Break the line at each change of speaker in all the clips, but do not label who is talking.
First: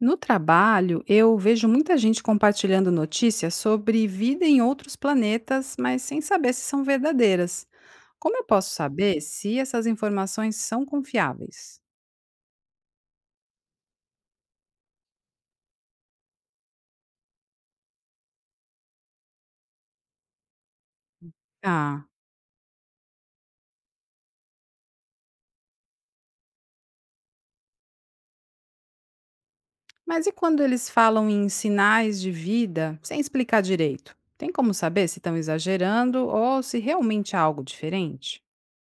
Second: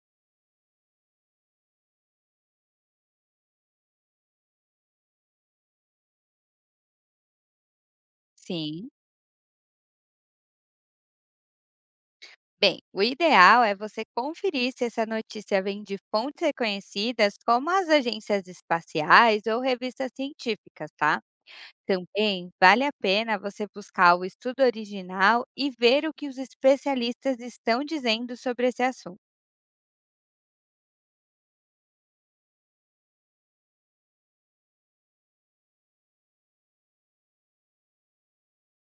No trabalho, eu vejo muita gente compartilhando notícias sobre vida em outros planetas, mas sem saber se são verdadeiras. Como eu posso
Sim.
saber se essas informações são confiáveis?
Bem, o ideal é você conferir se essa notícia vem de fontes reconhecidas, como as agências espaciais ou revistas científicas, tá?
Ah,
Também vale a pena você buscar o estudo original e ver o que os especialistas estão dizendo sobre esse assunto.
mas e quando eles falam em sinais de vida sem explicar direito? Tem como saber se estão exagerando ou se realmente há algo diferente?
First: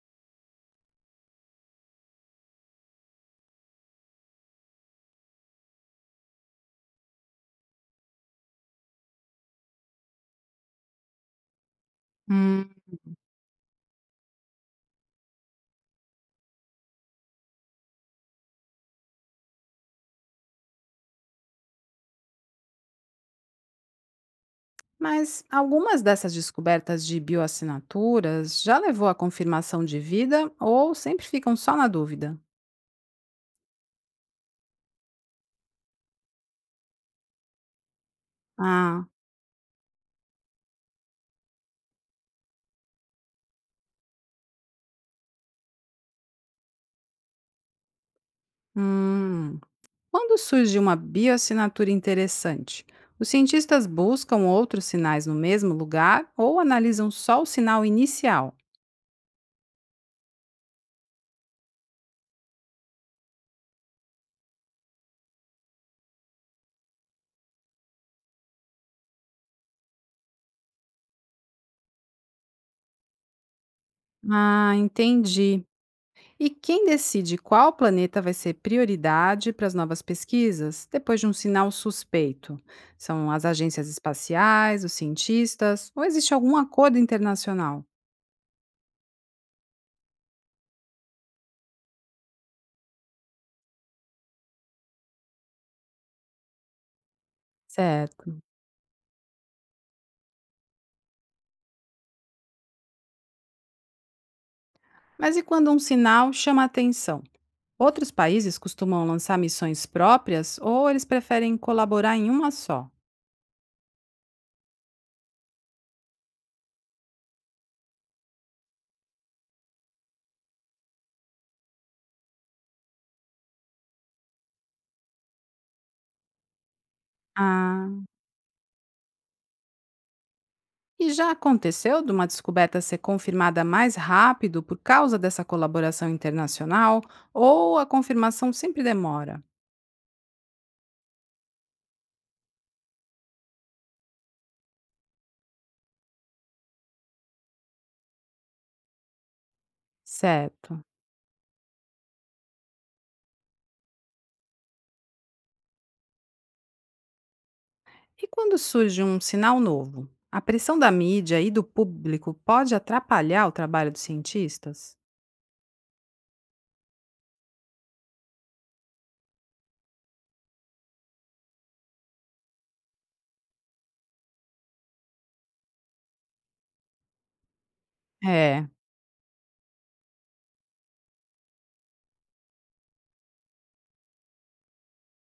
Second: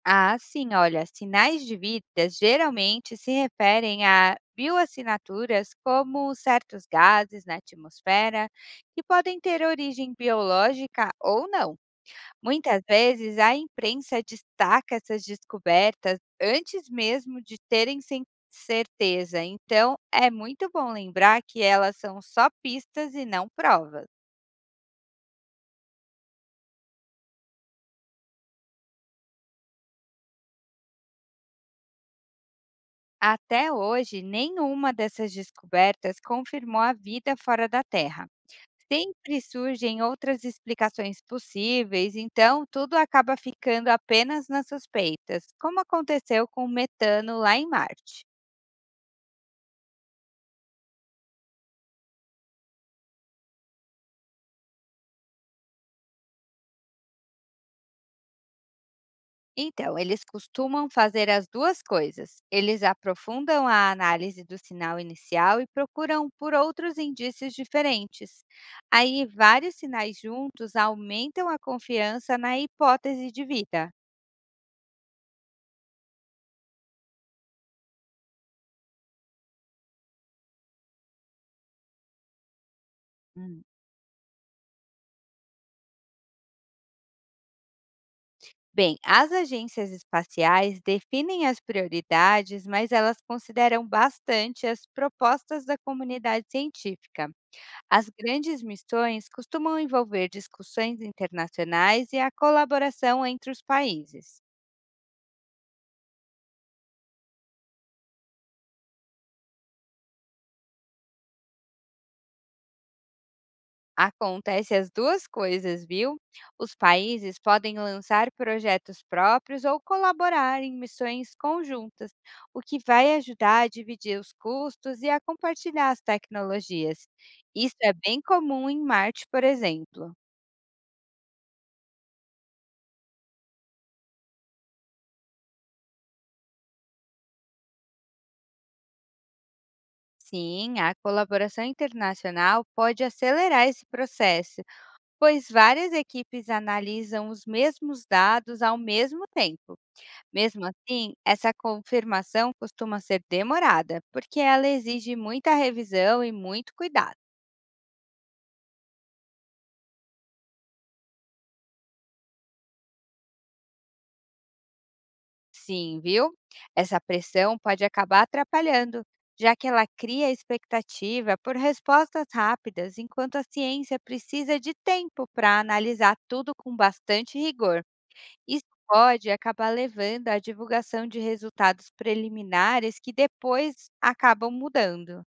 Ah, sim, olha, sinais de vida geralmente se referem a bioassinaturas como certos gases na atmosfera que podem ter origem biológica ou não.
Hum.
Muitas vezes, a imprensa destaca essas descobertas antes mesmo de terem certeza, então é muito bom lembrar que elas são só pistas e não provas.
Mas algumas dessas descobertas de bioassinaturas já levou à confirmação de vida ou sempre ficam só na dúvida?
Até hoje, nenhuma dessas descobertas confirmou a vida fora da Terra.
Ah,
Sempre surgem outras explicações possíveis, então tudo acaba ficando apenas nas suspeitas, como aconteceu com o metano lá em Marte.
hum. Quando surge uma bioassinatura interessante, os cientistas buscam outros sinais no mesmo lugar ou analisam só o sinal inicial?
Então, eles costumam fazer as duas coisas. Eles aprofundam a análise do sinal inicial e procuram por outros indícios diferentes. Aí, vários sinais juntos aumentam a confiança na hipótese de vida.
Ah, entendi. E quem decide qual planeta vai ser prioridade para as novas pesquisas depois de um sinal suspeito? São as
Hum,
agências espaciais, os cientistas, ou existe algum acordo internacional?
Bem, as agências espaciais definem as prioridades, mas elas consideram bastante as propostas da comunidade científica. As
Certo.
grandes missões costumam envolver discussões internacionais e a colaboração entre os países.
Mas e quando um sinal chama a atenção? Outros países costumam lançar missões próprias ou eles preferem colaborar em uma só.
Acontece as duas coisas, viu? Os países podem lançar projetos próprios ou colaborar em missões conjuntas, o que vai ajudar a dividir os custos e a compartilhar as tecnologias. Isso
Ah,
é bem comum em Marte, por exemplo.
e já aconteceu de uma descoberta ser confirmada mais rápido por causa dessa colaboração internacional ou a confirmação sempre demora?
Sim, a colaboração internacional pode acelerar esse processo, pois várias equipes analisam os mesmos dados ao mesmo tempo. Mesmo
Certo.
assim, essa confirmação costuma ser demorada, porque ela exige muita revisão e muito cuidado.
E quando surge um sinal novo, a pressão da mídia e do público pode atrapalhar o trabalho dos cientistas?
Sim, viu? Essa pressão pode acabar atrapalhando, já que ela cria expectativa por respostas rápidas, enquanto a ciência precisa de tempo para analisar tudo com bastante rigor. Isso
É.
pode acabar levando à divulgação de resultados preliminares que depois acabam mudando.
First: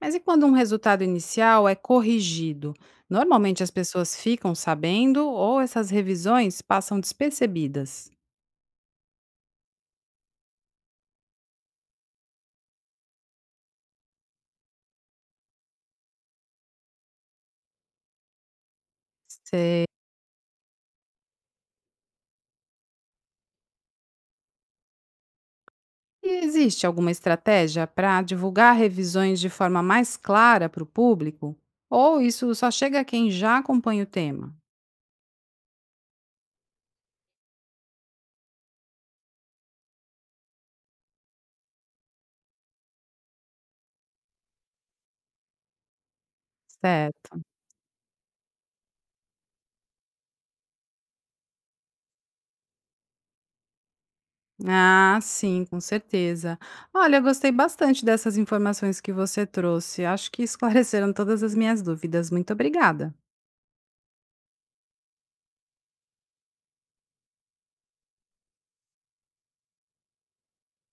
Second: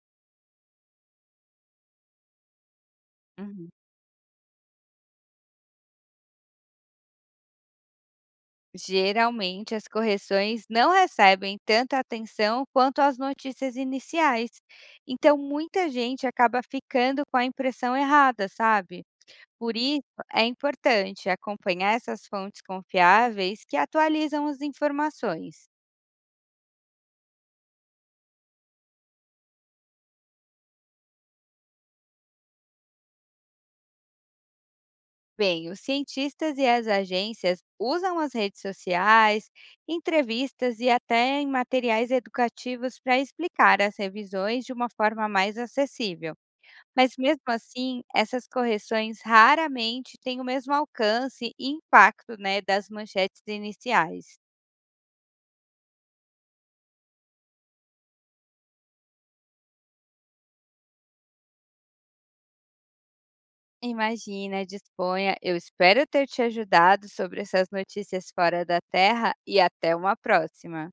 Mas e quando um resultado inicial é corrigido? Normalmente
Uhum.
as pessoas ficam sabendo ou essas revisões passam despercebidas?
Geralmente, as correções não recebem tanta atenção quanto as notícias iniciais. Então, muita gente acaba ficando com a impressão errada, sabe? Por
Cê-
isso, é importante acompanhar essas fontes confiáveis que atualizam as informações.
E existe alguma estratégia para divulgar revisões de forma mais clara para o público? Ou isso só chega a quem já acompanha o tema?
Bem, os cientistas e as agências usam as redes sociais, entrevistas e até em materiais educativos para explicar as revisões de uma forma mais acessível. Mas
Certo.
mesmo assim, essas correções raramente têm o mesmo alcance e impacto, né, das manchetes iniciais.
Ah, sim, com certeza. Olha, eu gostei bastante dessas informações que você trouxe. Acho que esclareceram todas as minhas dúvidas. Muito obrigada.
Imagina, disponha. Eu espero ter te ajudado sobre essas notícias fora da Terra e até uma próxima.